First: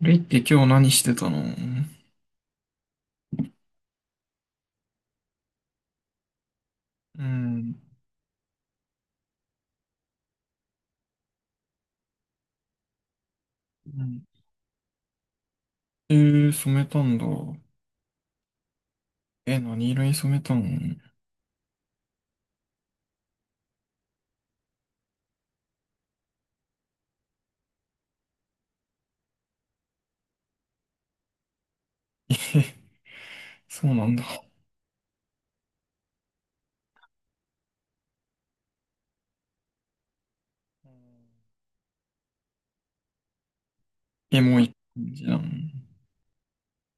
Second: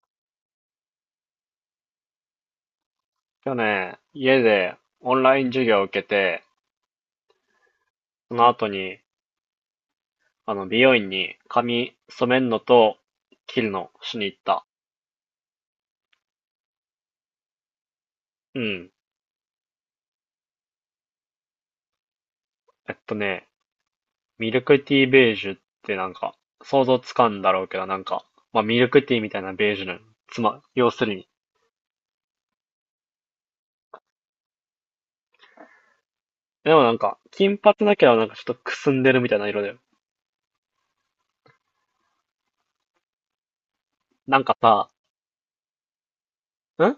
レイって今日何してたの？去年、家でオンライン授業を受けて、うん。その後に、美容院に髪染めるのと切るのうしにん。行った。染めたんだ。うん。え、何色に染めたの？えっとね、ミルクティーベージュってなんか、想像つかんだろうけど、なんか、まあ、ミルクティーみたいなベージュの、要するに。え、そうなんだ。でもなんか、金髪だけどなんかちょっとくすんでるみたいな色だよ。なエんかモいさ、感じなの？ん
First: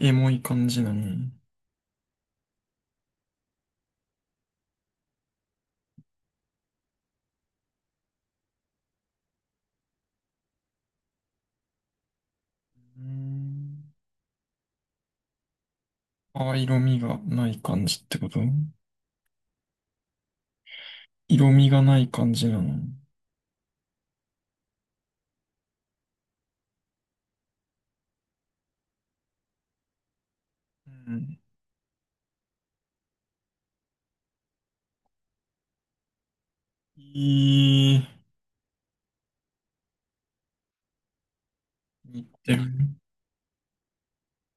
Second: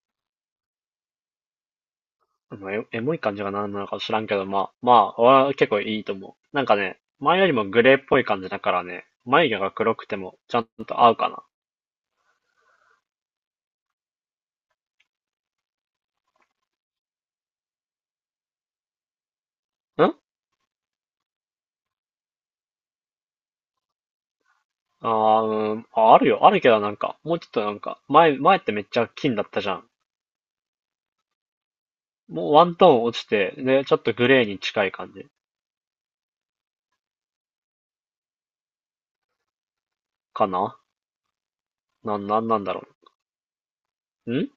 エモい感じなの？まあの、エモい感じが何なのか知らんけど、まあ、俺は結構いいと思う。なんかね、前よりもグレーっぽい感じだからね、眉毛が黒くてもちゃんと合うかうん。あ、色味がない感じってこと？な。色味がない感じなの？うん、あるよ、あるけどなんか、もうちょっとなんか、前ってめっちゃ金だったじゃん。うん。もうワントーン落ちて、で、ちょっとグレーに近い感じいい、かな。似なんてなる。んだろう。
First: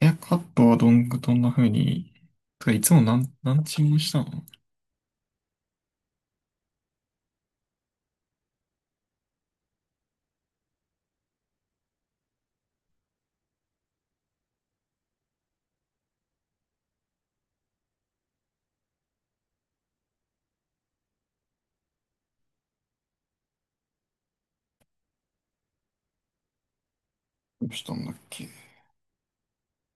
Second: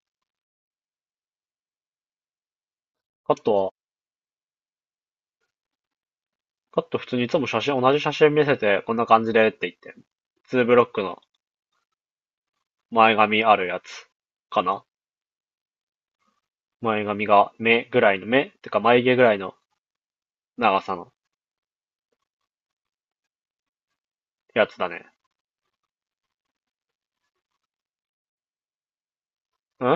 え、カットはどんな風に、てかいつもなん、カット何は、チームしたの？カット普通にいつも写真、同じ写真見せて、こんな感じでって言って、ツーブロックの前髪あるやつかな。前髪が目ぐらいの目てか眉毛ぐらいの長さのやつだね。どうしたんだっけ？ん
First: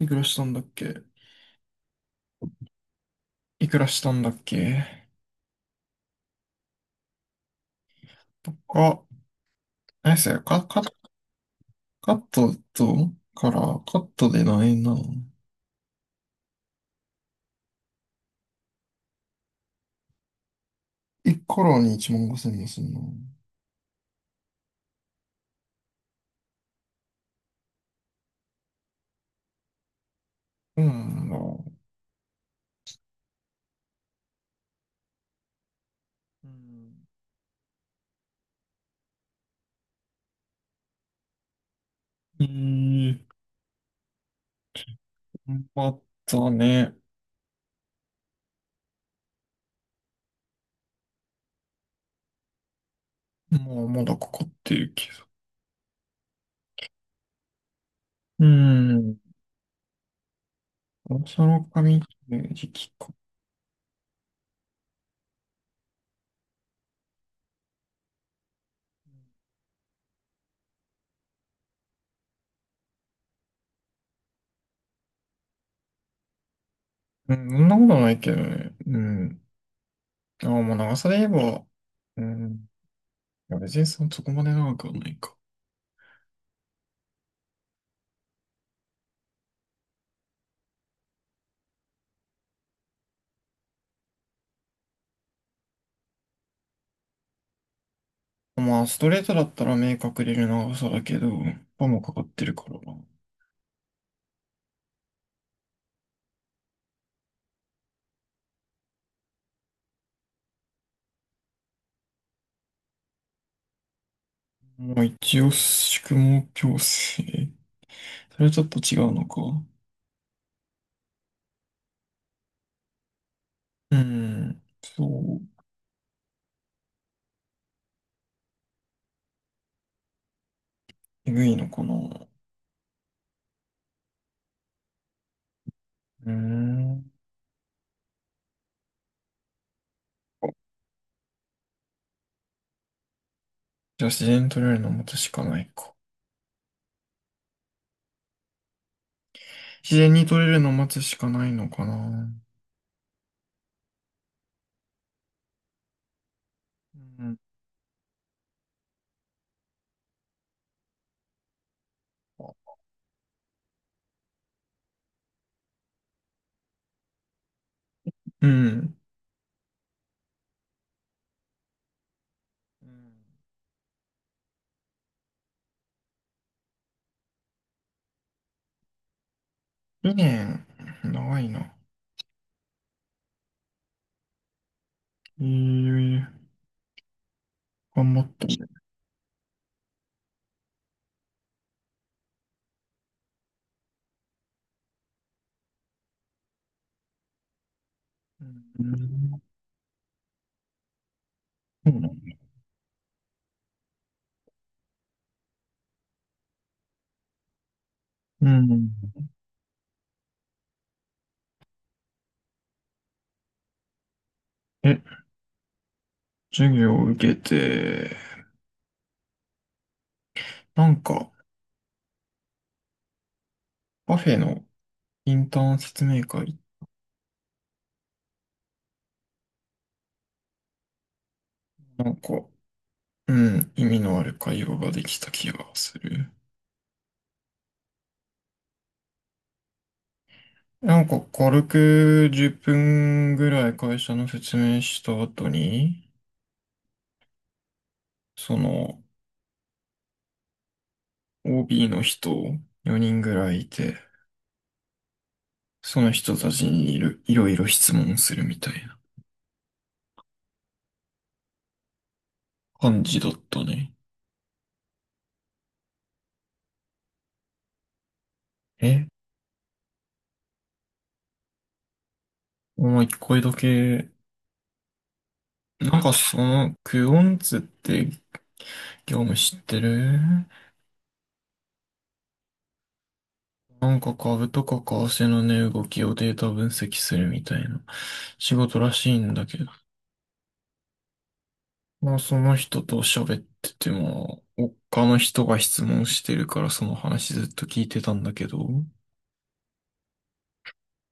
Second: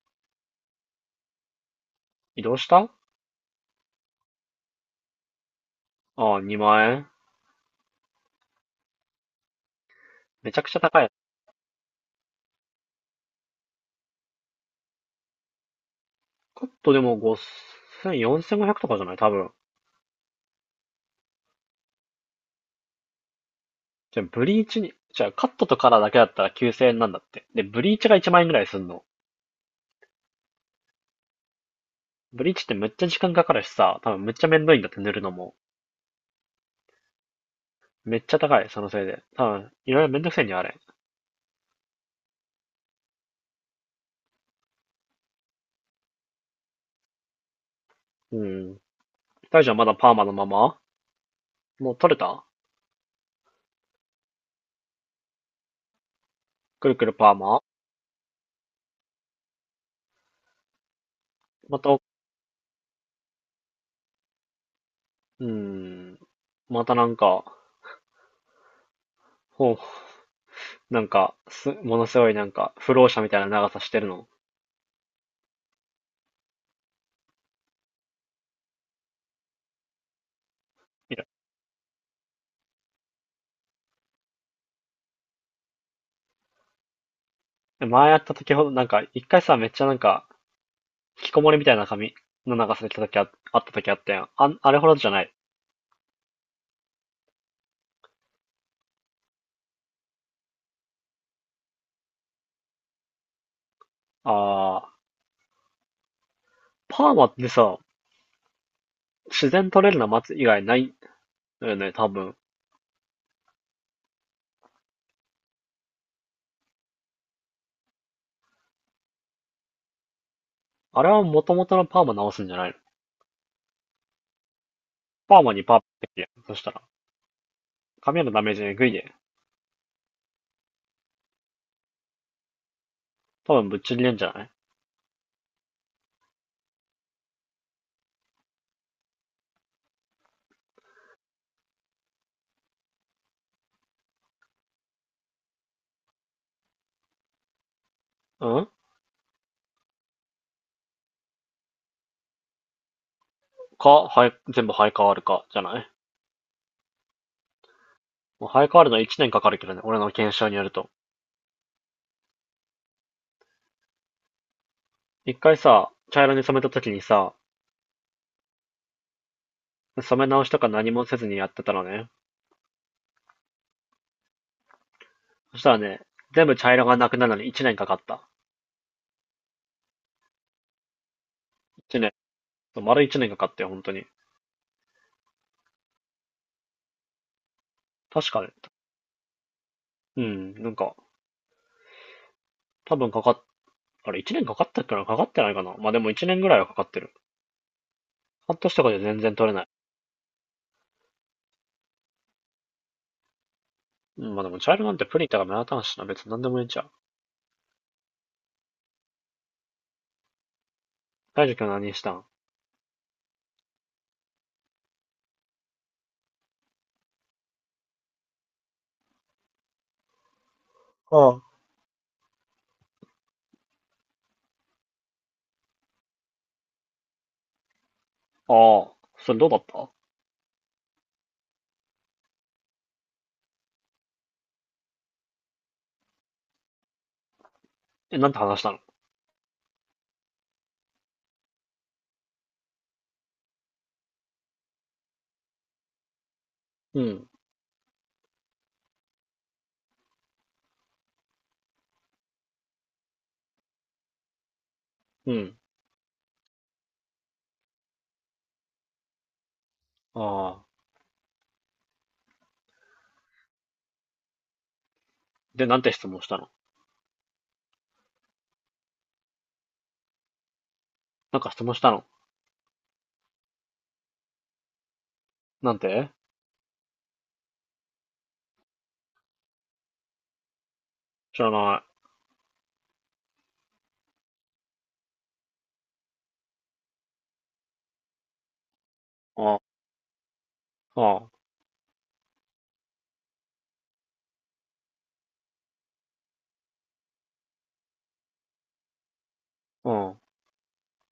いくらしたんだっけ？移動した。いくらしたんだっけ？ああ、2万円。とか、何ですよ、めちゃくちゃ高い。カットと、から、カットで何円なの カットでも5千0 0 4500とかじゃない多分。?1 カラーに1万5千もすんの。じゃあ、カットとカラーだけだったら9千円なんだって。で、ブリーチが1万円ぐらいすんの。そうなんだ。ブリーチってめっちゃ時間かかるしさ、多分めっちゃめんどいんだって塗るのも。うん。めっちゃ高い、そのせいで。多分、いろいろめんどくせえにあれ。うーん、頑張ったね。うん。大丈夫。まだパーマのまま。もう取れた。もうまだかかってるけど。くるくるパーマ。うーん、そのまた、髪う切る時期か。ーん。またなんか、ほう、なんか、ものすごいなんか、不老者みたいな長さしてるの。うん、そんなことないけどね。うん。ああ、もう長さで言いえば、うん。いや、別にそこまで長くはないか。や、前やった時ほど、なんか、一回さ、めっちゃなんか、引きこもりみたいな髪の長さで来た時あった時あったやん。あれほどじゃない。まあ、ストレートだったら明確でる長さだけど、パンもかかってるから。あー、パーマってさ、自然取れるの待つ以外ないのよね、多分。まあ、一応、宿毛矯正。それはちょっと違うのか。あれは元々のパーマ直すんじゃないの？うん、そパーマう、にパーマってやん。そしたら、髪へのダメージえぐいで。えぐいのかな。う多分ぶっちぎれんじゃない？ーん。じゃあ、自然に取れるのを待つしかないか。うん。自然に取れるのを待つしかないのかな。か、はい、全部生え変わるか、じゃない？うん。もう生え変わるの1年かかるけどね、俺の検証によると。一回さ、茶色に染めたときにさ、うん。染め直しとか何もせずにやってたらね、そしたらね、全部茶色がなくなるのに一年かかった。2年、長いな。一年。丸一年かかったよ、本当に。ええ、頑張確っかたね。ね。うん、なんか、多分かかっ、あれ一年かかったっけな、かかってないかな、まあでも一年ぐらいはかかってる。半年うとかで全然ん。取れない。そうなんだ。うん、まあでも茶色なんてプリンとか目立たんしな、別に何でもいいんちゃう。うん。大樹君は何したん？え、授業を受けて、なんあか、ああカフェのインターン説明会、あ、それどうだった？なんか、うん、意味のある会話ができた気がする。え、なんて話したの？なんか、軽く10分ぐらい会社の説明した後に、うん、その、OB の人4人ぐらいいて、うん、その人たちにいろいろ質問するみたいなああ。感じだったね。で、なんて質問したの？え、なんか質問したの？お前一回だけ、なんなんて？かその、クオンツって業務知ってる？知らない。なんか株とか為替の値動きをデータ分析するみたいな仕事らしいんだけあ、ど、あ、まあその人と喋ってても、他の人が質問してるからその話ずっと聞いてたんだけど、うん。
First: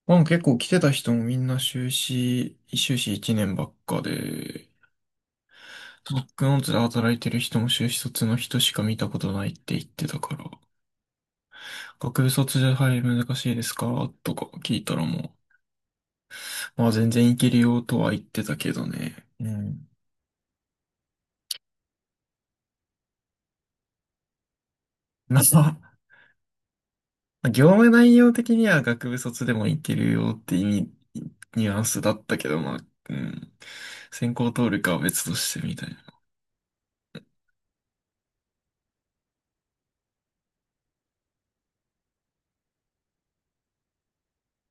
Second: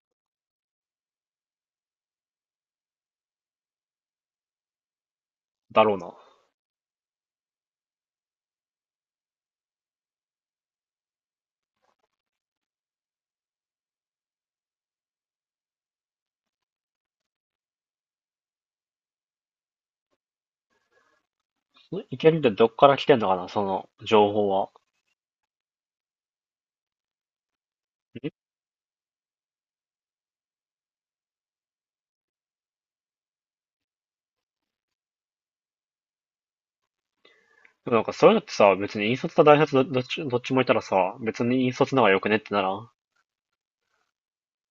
まあ結構来てた人もみんな修士1年ばっかで、だろうな。バックノーツで働いてる人も修士卒の人しか見たことないって言ってたから、学部卒で入り難しいですかとか聞いたらもう、まあ全然いけるよとは言ってたけどね。うん。 いけるってどっから来てんのかな、その情報は。まあ、業務内容ん的には学部卒でもいけるよって意味、ニュアンスだったけど、まあ、うん。専攻通るかは別としてみたいな。でもなんかそういうのってさ、別に引率と大卒どっちもいたらさ、別に引率の方が良くねってならん？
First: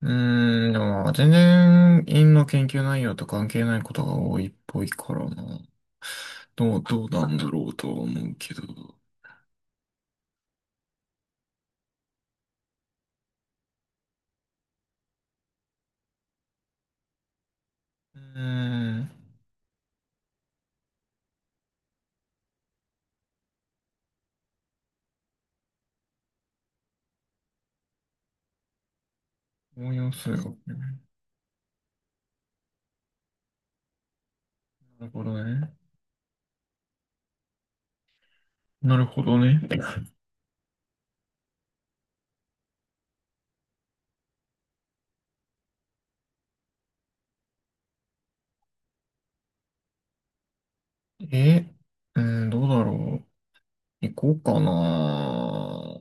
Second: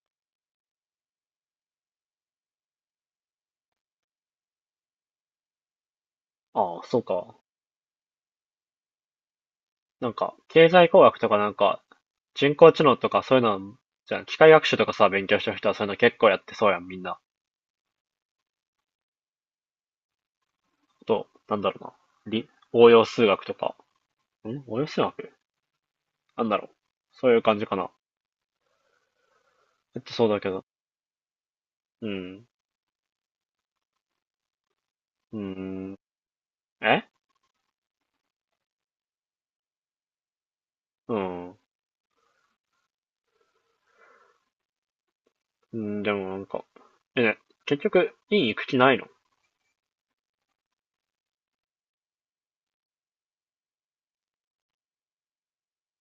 うーん、でも、全然、院の研究内容と関係ないことが多いっぽいからな。どああ、う、そうどうなんか。だろうとは思うけど。なんか、経済工学とかなんか、人工知能とかそういうの、じゃあ機械学習とかさ、勉強してる人はそういうの結構やってそうやん、みんな。うーん、あと、なんだろうな。応用数学とか。応用数学。なんだろう。そういう感じかな。応用そう数だ学けど。ね。うん。なるほうどーね。ん。えなるほどね。うん。うん、でもなんか、え、結局、院行く気ないの？え、うーん、どうだろう。行こうかな。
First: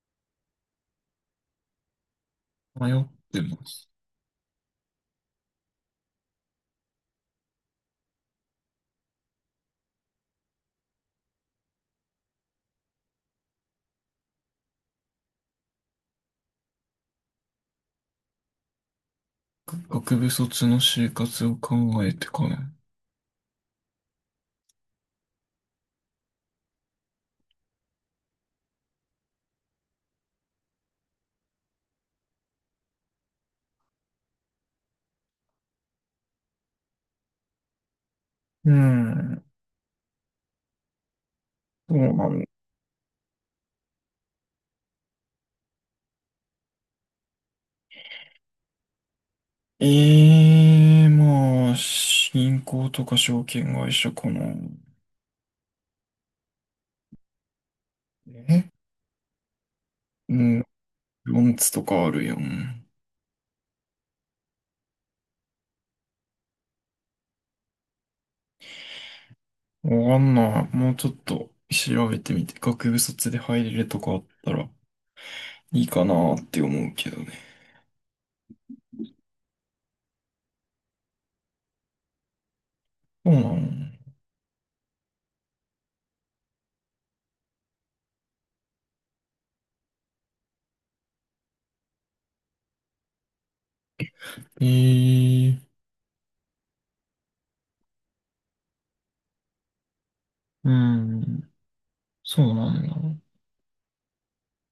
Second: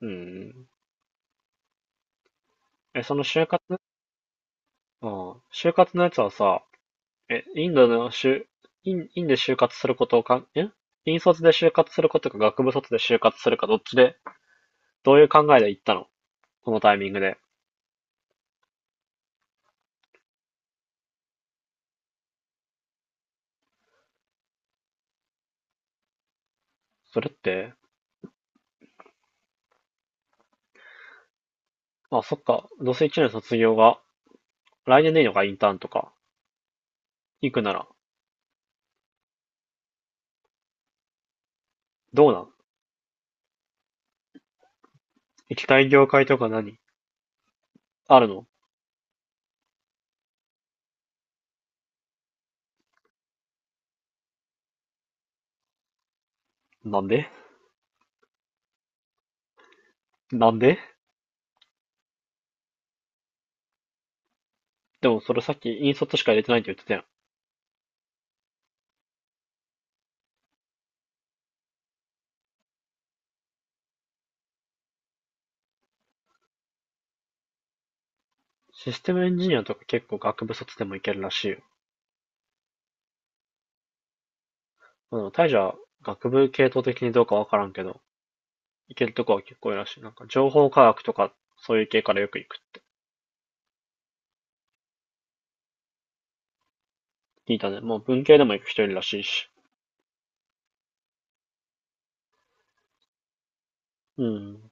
うん。迷え、っそのて就ま活す。ああ、就活のやつはさ、え、インドの就、院で就活することをかん、え院卒で就活することか学部卒で就活するかどっちで、どういう考えで行ったの、このタイミングで？学部卒の就活を考えてかな。それって、あ、そっか、どうせ一年卒業が、来年でいいのか？インターンとか、行くなら、うん。そうなどうんなだ。ん？行きたい業界とか何あるの？ええーまあ、銀行とか証券会社かな。なんで？え。うなんん。で？ロンツとかあるやん。でもそれさっき引卒しか入れてないって言ってたやん。わかんない。もうちょっと調べてみて、学部卒で入れるとかあったらいいかなって思うけどね。システムエンジニアとか結構学部卒でもいけるらしいよ。そうなの。まあでも大樹は学部系統的にどうかわからんけど、いけるとこは結構いるらしい。なんか情報科学とかそういう系からよく行く。ええ、聞いたね。もう文系でも行く人いるらしいし。うん。そうなんだ。うん。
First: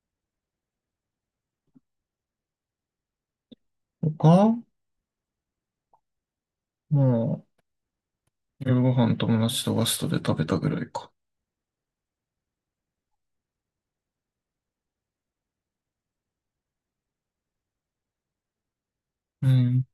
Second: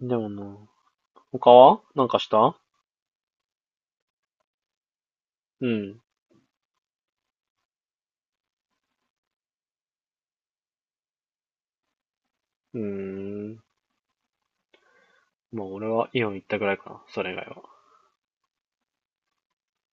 でもな、他はなんかした？他。うん。まあ、夜ご飯友達とガストで食べたぐらいか。うーん。まあ俺はイオン行ったぐらいかな。それ以外は。うん。